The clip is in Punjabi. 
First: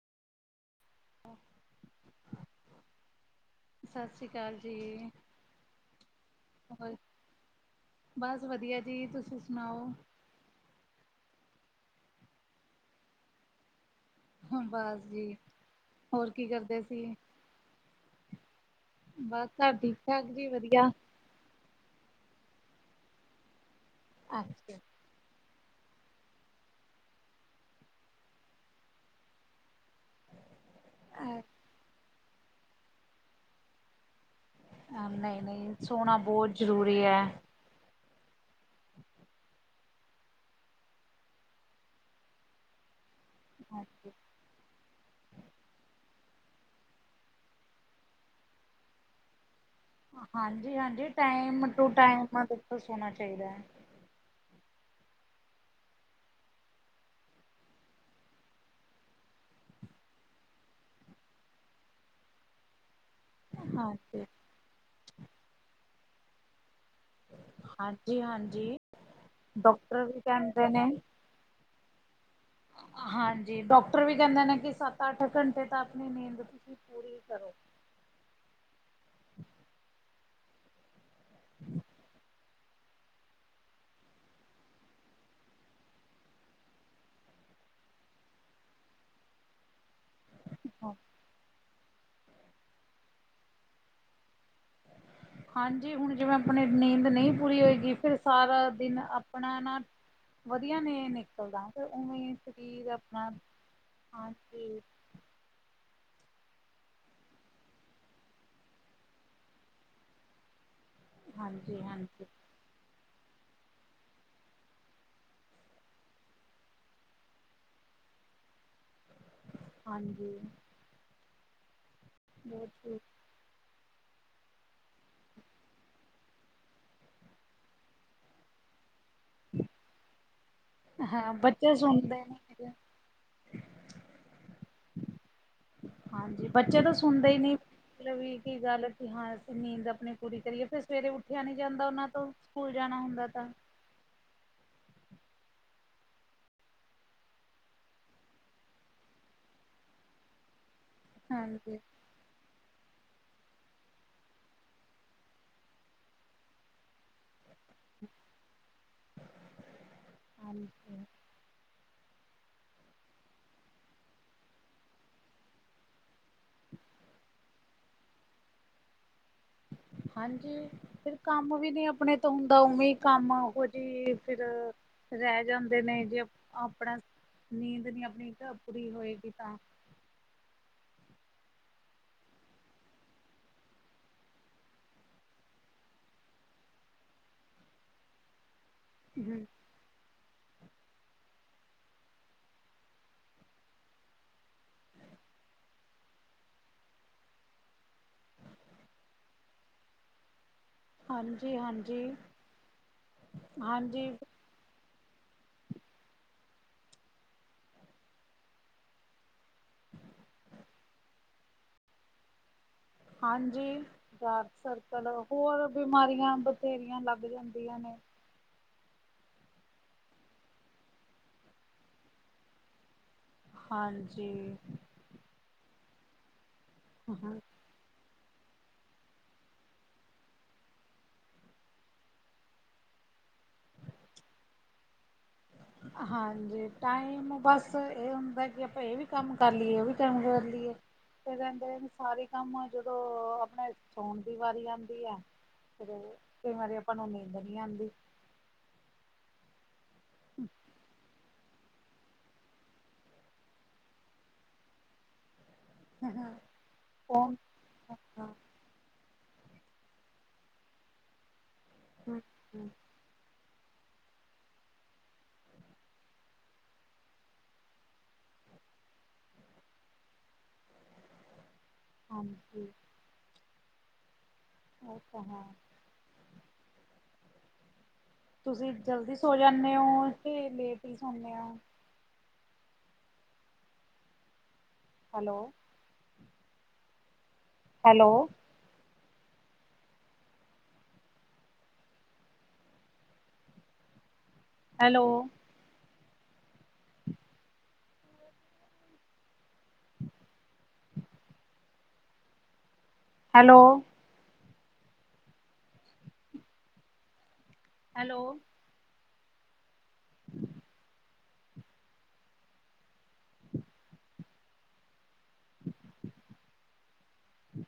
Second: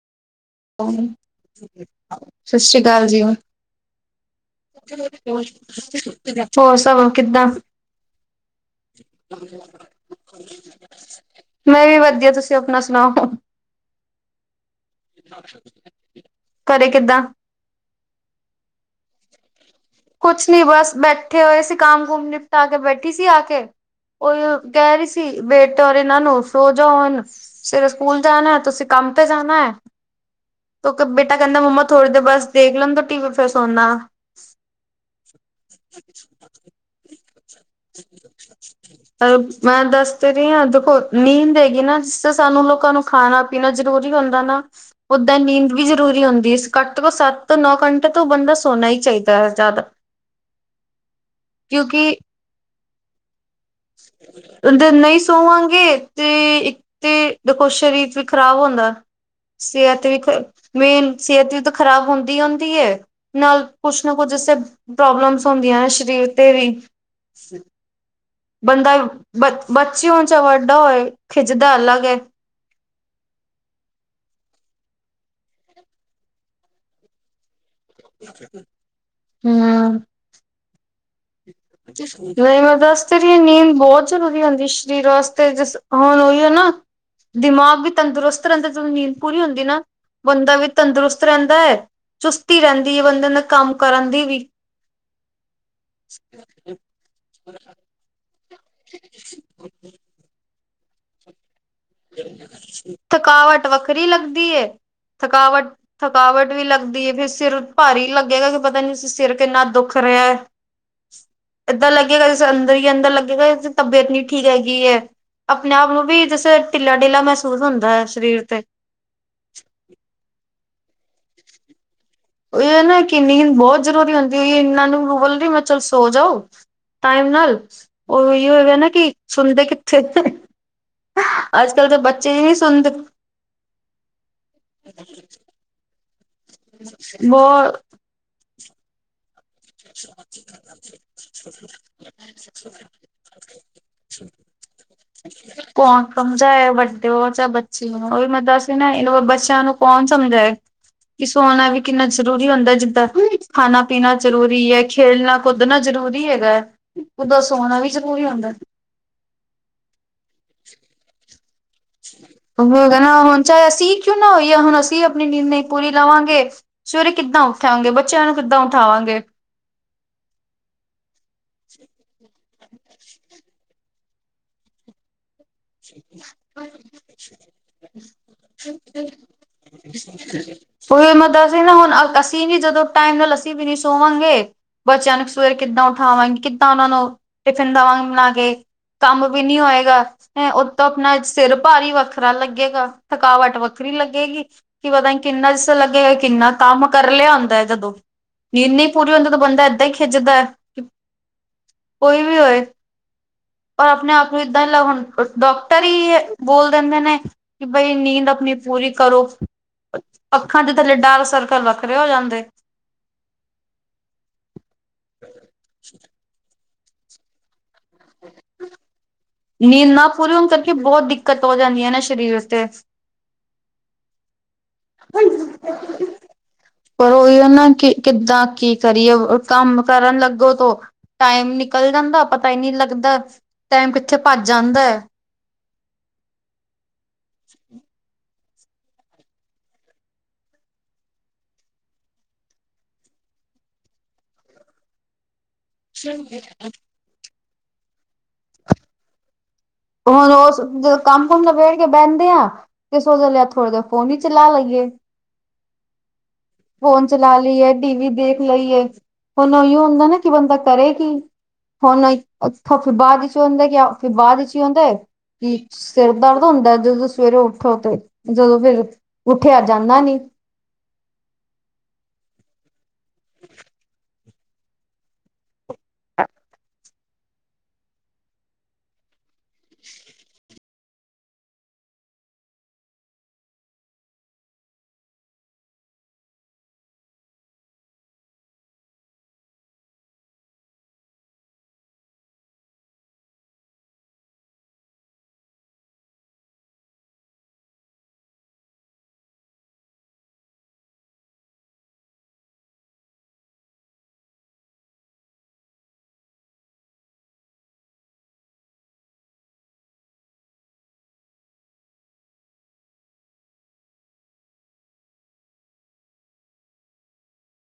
ਸ਼ਸ ਸ੍ਰੀ ਕਾਲ ਜੀ। ਸਤਿ ਸ੍ਰੀ ਅਕਾਲ ਜੀ ਹੋਰ ਸਬ ਕਿੱਦਾਂ ਵਧੀਅ ਜੀ ਤੁਸੀ ਸੁਣਾਓ। ਮੈਂ ਵੀ ਵਧੀਆ ਤੁਸੀਂ ਅਪਣਾ ਸੁਣਾਓ। ਹੂੰ ਬਸ ਜੀ ਹੋਰ ਕੀ ਕਰਦੇ ਘਰੇ ਸੀ। ਕਿੱਦਾਂ ਬਸ ਘਰ ਠੀਕ-ਠਾਕ ਜੀ ਵਧੀਆ ਕੱਠੇ ਹੋਏ ਸੀ ਕੰਮ-ਕੁਮ ਨਿਪਟਾ ਕੇ ਬੈਠੀ ਸੀ ਆ ਕੇ ਓ ਅੱਛਾ ਕੈ ਰੀ ਸੀ। ਸੀ ਬੇਟੇ ਔਰ ਇਨਾਂ ਨੂੰ ਸੋ ਜੌ ਹੁਨ ਸੇਰੇ ਸਕੂਲ ਜਾਣੈ ਤੁਸੀਂ ਕੰਮ ਤੇ ਜਾਨੈ। ਕਿਉਕਿ ਬੇਟਾ ਕੈਂਦਾ ਮੰਮਾ ਥੋੜੀ ਦੇਰ ਬਸ ਦੇਖ ਲੈਣ ਦੋ ਟੀ ਵੀ ਫੇਰ ਸੋਨਾ ਵਾ। ਹਾਂ ਨਈ-ਨਈ ਸੋਣਾ ਬਹੁਤ ਜ਼ਰੂਰੀ ਐ। ਹੈਲੋ ਮੈਂ ਦੱਸ ਤੇ ਰੀ ਆ ਦੇਖੋ ਨੀਂਦ ਹੈਗੀ ਨਾ ਜਿਸ ਤੇ ਸਾਨੂੰ ਲੋਕਾਂ ਨੂੰ ਖਾਣਾ-ਪੀਣਾ ਹਾਂਜੀ ਜਰੂਰੀ ਹੁੰਦਾ ਨਾ। ਓਦਾਂ ਨੀਂਦ ਵੀ ਜ਼ਰੂਰੀ ਹੁੰਦੀ ਏ ਘੱਟ ਤੋਂ ਘੱਟ ਸੱਤ ਤੋਂ ਨੌ ਘੰਟੇ ਤੋਂ ਬੰਦਾ ਸੋਣਾ ਹੀ ਚਾਈਦਾ ਜਾਦਾ ਹਾਂਜੀ-ਹਾਂਜੀ ਟਾਈਮ ਟੂ ਟਾਈਮ ਅਧਿਕਤਰ ਸੌਣਾ ਚਾਈਦਾ। ਦੇ ਨਈ ਸੋਵਾਂਗੇ ਤੇ ਇੱਕ ਤੇ ਵੇਖੋ ਸ਼ਰੀਰ ਵੀ ਖ਼ਰਾਬ ਹੁੰਦਾ। ਸਿਹਤ ਵੀ ਮੇਨ ਸਿਹਤ ਵੀ ਤਾਂ ਖ਼ਰਾਬ ਹੁੰਦੀ-ਹੁੰਦੀ ਏ। ਨਾਲ ਕੁਛ ਨਾ ਹਾਂਜੀ ਕੁਝ ਜਿਸ ਤਰ੍ਹਾਂ ਪ੍ਰੋਬਲਮਸ ਹੁੰਦੀਆਂ ਨੇ ਸਰੀਰ ਤੇ ਵੀ ਹਾਂਜੀ-ਹਾਂਜ ਬੰਦਾ ਬ ਬੱਚੀ ਹੋਣ ਚਾਹੇ ਵੱਡਾ ਨੇ ਹੋਏ ਖਿਝਦਾ ਅਲੱਗ ਏ। ਹਾਂਜੀ ਡਾਕਟਰ ਵੀ ਕੈਂਦੇ ਨੇ ਕਿ ਸੱਤ-ਅੱਠ ਘੰਟੇ ਤਾਂ ਆਪਣੀ ਨੀਂਦ ਤੁਸੀਂ ਪੂਰੀ ਕਰੋ। ਹੂੰ [inaudible] ਨਈ ਮੈਂ ਦੱਸ ਦੇ ਰਈ ਨੀਂਦ ਬੋਤ ਜ਼ਰੂਰੀ ਹੁੰਦੀ ਸਰੀਰ ਵਾਸਤੇ ਜਿਸ ਹੁਣ ਉਹੀ ਹੈ ਨਾ ਦਿਮਾਗ ਵੀ ਤੰਦਰੁਸਤ ਰੈਂਦਾ ਜਦੋਂ ਨੀਂਦ ਪੂਰੀ ਹੁੰਦੀ ਨਾ। ਬੰਦਾ ਵੀ ਹਾਂ ਤੰਦਰੁਸਤ ਰੈਂਦਾ ਚੁਸਤੀ ਰੈਂਦੀ ਐ ਬੰਦੇ ਨੇ ਕੰਮ ਕਰਨ ਦੀ ਵੀ ਹਾਂਜੀ ਹੁਣ ਜਿਵੇਂਆਪਣੀ ਨੀਂਦ ਨਈਪੂਰੀ ਹੋਏਗੀ ਫਿਰ ਸਾਰਾ ਦਿਨ ਆਪਣਾ ਨਾ ਵਧੀਆ ਨੇ ਨਿਕਲਦਾ ਤੇ ਉਵੇਂ ਸਰੀਰ ਆਪਣਾ ਥਕਾਵਟ ਵੱਖਰੀ ਲੱਗਦੀ ਏ ਹਾਂਜੀ। ਥਕਾਵਟ ਥਕਾਵਟ ਵੀ ਲੱਗਦੀਏ, ਫਿਰ ਸਿਰ ਭਾਰੀ ਲੱਗੇਗਾ ਕੀ ਪਤਾ ਨੀ ਸਿਰ ਕਿੰਨਾ ਦੁੱਖ ਰਿਆ। ਹਾਂਜੀ ਏਦਾਂ ਹਾਂਜੀ ਲੱਗੇਗਾ, ਜਿਸ ਅੰਦਰ ਈ ਅੰਦਰ ਲੱਗੇਗਾ ਤਬੀਅਤ ਨੀ ਠੀਕ ਹੈਗੀ ਏ। ਆਪਣੇ ਆਪ ਨੂੰ ਵੀ ਜੈਸੇ ਟਿੱਲਾਂ-ਟਿੱਲਾਂ ਮੈਸੂਸ ਹੁੰਦਾ ਏ ਸਰੀਰ ਤੇ। ਹਾਂਜੀ ਓਈ ਬਹੁਤ ਓ ਨਾ ਠੀਕ ਕੀ ਨੀਦ ਬੋਤ ਜ਼ਰੂਰੀ ਹੁੰਦੀ, ਏਨਾਂ ਨੂੰ ਰੋਲਦੀ, ਮੈਂ ਚਲ ਸੋ ਜੋ ਟਾਈਮ ਨਾਲ। ਓਈ ਓ ਹੈਗਾ ਨਾ ਕੀ ਸੁਣਦੇ ਕਿੱਥੇ? ਹਾਂ ਬੱਚੇ ਅਜ-ਕੱਲ੍ਹ ਤਾਂ ਸੁਣਦੇ ਬੱਚੇ ਦੀ ਨੀ ਨੇ ਸੁਣਦੇ। ਹ [inaudible] ਹਾਂਜੀ, ਬੱਚੇ ਤਾਂ ਸੁਣਦੇ ਈ ਨੀ ਮਲਬ ਕੀ ਗੱਲ ਤੇ ਹਾਂ ਅਸੀਂ ਨੀਂਦ ਆਪਣੀ ਪੂਰੀ ਕਰੀਏ, ਫੇਰ ਸਵੇਰੇ ਉੱਠਿਆ ਨੀ ਜਾਂਦਾ ਓਨਾਂ ਤੋਂ ਸਕੂਲ ਜਾਣਾ ਹੁੰਦਾ ਤਾਂ। [inaudible] ਕੌਣ ਸਮਝਾਏ, ਵੱਡੇ ਹੋ ਜਾਂ ਬੱਚੇ ਓ ਓਵੀ ਮੈਂ ਦੱਸ ਰੀ ਨਾ ਏਨੂੰ ਬੱਚਿਆਂ ਨੂੰ ਕੌਣ ਸਮਝਾਏ। ਕੀ ਸੋਣਾ ਹਾਂਜੀ ਵੀ ਕਿੰਨਾ ਜ਼ਰੂਰੀ ਹੁੰਦਾ, ਜਿੱਦਾਂ ਖਾਣਾ-ਪੀਣਾ ਜ਼ਰੂਰੀਏ। ਖੇਲਣਾ ਕੁੱਦਨਾ ਜਰੂਰੀ ਹੈਗਾ, ਓਦਾਂ ਸੋਣਾ ਵੀ ਜਰੂਰੀ ਹੁੰਦਾ। [unintelligible] ਓਹੀਓ ਹੈਗਾ ਨਾ ਹੁਣ ਚਾਏ ਅਸੀਂ ਕਿਉਂ ਨਾ ਹੋਈਏ ਹੁਣ ਅਸੀਂ ਆਪਣੀ ਨੀਂਦ ਨਈ ਪੂਰੀ ਲਵਾਂਗੇ ਸਵੇਰੇ ਕਿੱਦਾਂ ਉਠਾਂਗੇ, ਬੱਚਿਆਂ ਨੂੰ ਕਿੱਦਾਂ ਉਠਾਵਾਂਗੇ? ਹਾਂਜੀ, ਫਿਰ ਕੰਮ ਵੀ ਨੀ ਆਪਣੇ ਤੋਂ ਹੁੰਦਾ ਉਵੇਂ ਕੰਮ ਆਹੋ ਜੀ, ਫਿਰ ਰੈ ਜਾਂਦਾ। ਦੇਨੇ ਜੇ ਆਪਣਾ ਨੀਂਦ ਨੀ ਆਪਣੀ ਪੂਰੀ ਹੋਏਗੀ ਤਾਂ ਓਈਓ ਮਤਬ ਨਾ ਹੁਣ, ਅਸੀਂ ਨੀ ਜਦੋਂ ਟਾਈਮ ਨਾਲ ਅਸੀਂ ਵੀ ਨੀ ਸੋਵਾਂਗੇ ਬੱਚਿਆਂ ਨੂੰ ਸਵੇਰੇ ਕਿੱਦਾਂ ਉਠਾਵਾਂਗੇ, ਕਿੱਦਾਂ ਓਨਾਂ ਨੂੰ ਟਿਫਿਨ ਦੇਵਾਂਗੇ ਬਣਾ ਕੇ। ਕੰਮ ਵੀ ਨੀ ਹੋਏਗਾ। ਓਤੋਂ ਆਪਣਾ ਸਿਰ ਭਾਰੀ ਵੱਖਰਾ ਲੱਗੇਗਾ, ਥਕਾਵਟ ਵੱਖਰੀ ਲੱਗੇਗੀ। ਕੀ ਪਤਾ ਨੀ ਕਿੰਨਾ ਜਿਸਰ੍ਹਾਂ ਲੱਗੇਗਾ ਕਿੰਨਾ ਕੰਮ ਕਰ ਲਿਆ ਹੁੰਦਾ ਐ ਜਦੋਂ। ਨੀਂਦ ਨੀ ਪੂਰੀ ਹੁੰਦੀ ਉਦੋਂ ਬੰਦਾ ਏਦਾਂ ਈ ਖਿਝਦਾ। ਹਾਂਜੀ ਹਾਂਜੀ ਕੋਈ ਵੀ ਹੋਏ ਪਰ, ਹਾਂਜੀ ਆਪਣੇ ਆਪ ਨੂੰ ਏਦਾਂ ਈ ਹੁਣ ਬਸ ਡੋਕਟਰ ਈ ਬੋਲ ਦਿੰਦੇ ਨੇ ਕੀ ਬਈ ਨੀਂਦ ਆਪਣੀ ਪੂਰੀ ਕਰੋ। ਅੱਖਾਂ ਦੇ ਥੱਲੇ ਡਾਰਕ ਸਰਕਲ ਵੱਖਰੇ ਹੋ ਜਾਂਦੇ। ਹਾਂਜੀ ਡਾਰਕ ਸਰਕਲ, ਹੋਰ ਬਿਮਾਰੀਆਂ ਬਥੇਰੀਆਂ ਲੱਗ ਜਾਂਦੀਆਂ ਨੇ। ਨੀਂਦ ਨਾ ਪੂਰੀ ਹੋਣ ਕਰਕੇ ਬੋਤ ਦਿੱਕਤ ਓ ਜਾਂਦੀ ਐ ਨਾ ਸਰੀਰ ਤੇ। ਹਾਂਜੀ ਪਰ ਓਈ ਓਨਾ ਨੂੰ ਕੀ ਕਿੱਦਾਂ ਕੀ ਕਰੀਏ ਕੰਮ ਕਰਨ ਲੱਗੋ ਤੋਂ ਟਾਈਮ ਨਿਕਲ ਜਾਂਦਾ ਪਤਾ ਈ ਨੀ ਲੱਗਦਾ, ਟਾਈਮ ਕਿੱਥੇ ਭੱਜ ਜਾਂਦਾ ਐ। ਹਾਂਜੀ ਟਾਈਮ ਬਸ ਏ ਹੁੰਦਾ ਕੀ ਆਪਾਂ ਏ ਵੀ ਕੰਮ ਕਰ ਲੀਏ, ਓ ਵੀ ਕੰਮ ਕਰ ਲੀਏ। ਤੇ ਰੈਂਦੇ ਨੇ ਸਾਰੇ ਕੰਮ ਅ ਜਦੋਂ ਆਪਣੇ ਸੋਣ ਦੀ ਵਾਰੀ ਆਂਦੀ ਐ ਫੇਰ ਕਈ ਵਾਰੀ ਆਪਾਂ ਨੂੰ ਨੀਂਦਰ ਨੀ ਆਂਦੀ। ਹੁਣ ਓਸ ਜਦੋਂ ਕੰਮ ਹੂਣ ਨਬੇੜ ਕੇ ਬੈਂਦੇ ਆ ਤੇ ਸੋਚ ਲੈਣੇ ਆ ਥੋੜੇ ਦੇਰ ਫੋਨ ਵੀ ਚਲਾ ਲਈਏ। ਫੋਨ ਉਹ ਚਲਾ ਲਈ ਏ, ਟੀ ਵੀ ਹਮ, ਦੇਖ ਲਈ ਏ। ਹੁਨ ਔਈਔ ਹੁੰਦਾ ਨਾ ਕਿ ਬੰਦਾ ਕਰੇ ਕੀ ਹੁਨ ਹਮ, ਔਥੋਂ ਬਾਦ 'ਚ ਓਨੇ ਕਿਆ ਫੇਰ ਬਾਦ 'ਚ ਕੀ ਹੁੰਦਾ ਕਿ ਸਿਰ ਦਰਦ ਹੁੰਦਾ ਜਦੋਂ ਸਵੇਰੇ ਉਠੋ ਤੇ ਜਦੋਂ ਫੇਰ ਉਠਿਆ ਜਾਂਦਾ ਨੀ। ਹਾਂਜੀ। [inaudible] ਅੱਛਾ ਹਾਂ। ਤੁਸੀਂ ਜਲਦੀ ਸੋ ਜਾਨੇ ਔ ਕਿ ਲੇਟ ਈ ਸੋਨੇ ਔ? Hello. Hello. Hello. [inaudible] [inaudible] Hello. [inaudible] Hello. [inaudible] [inaudible]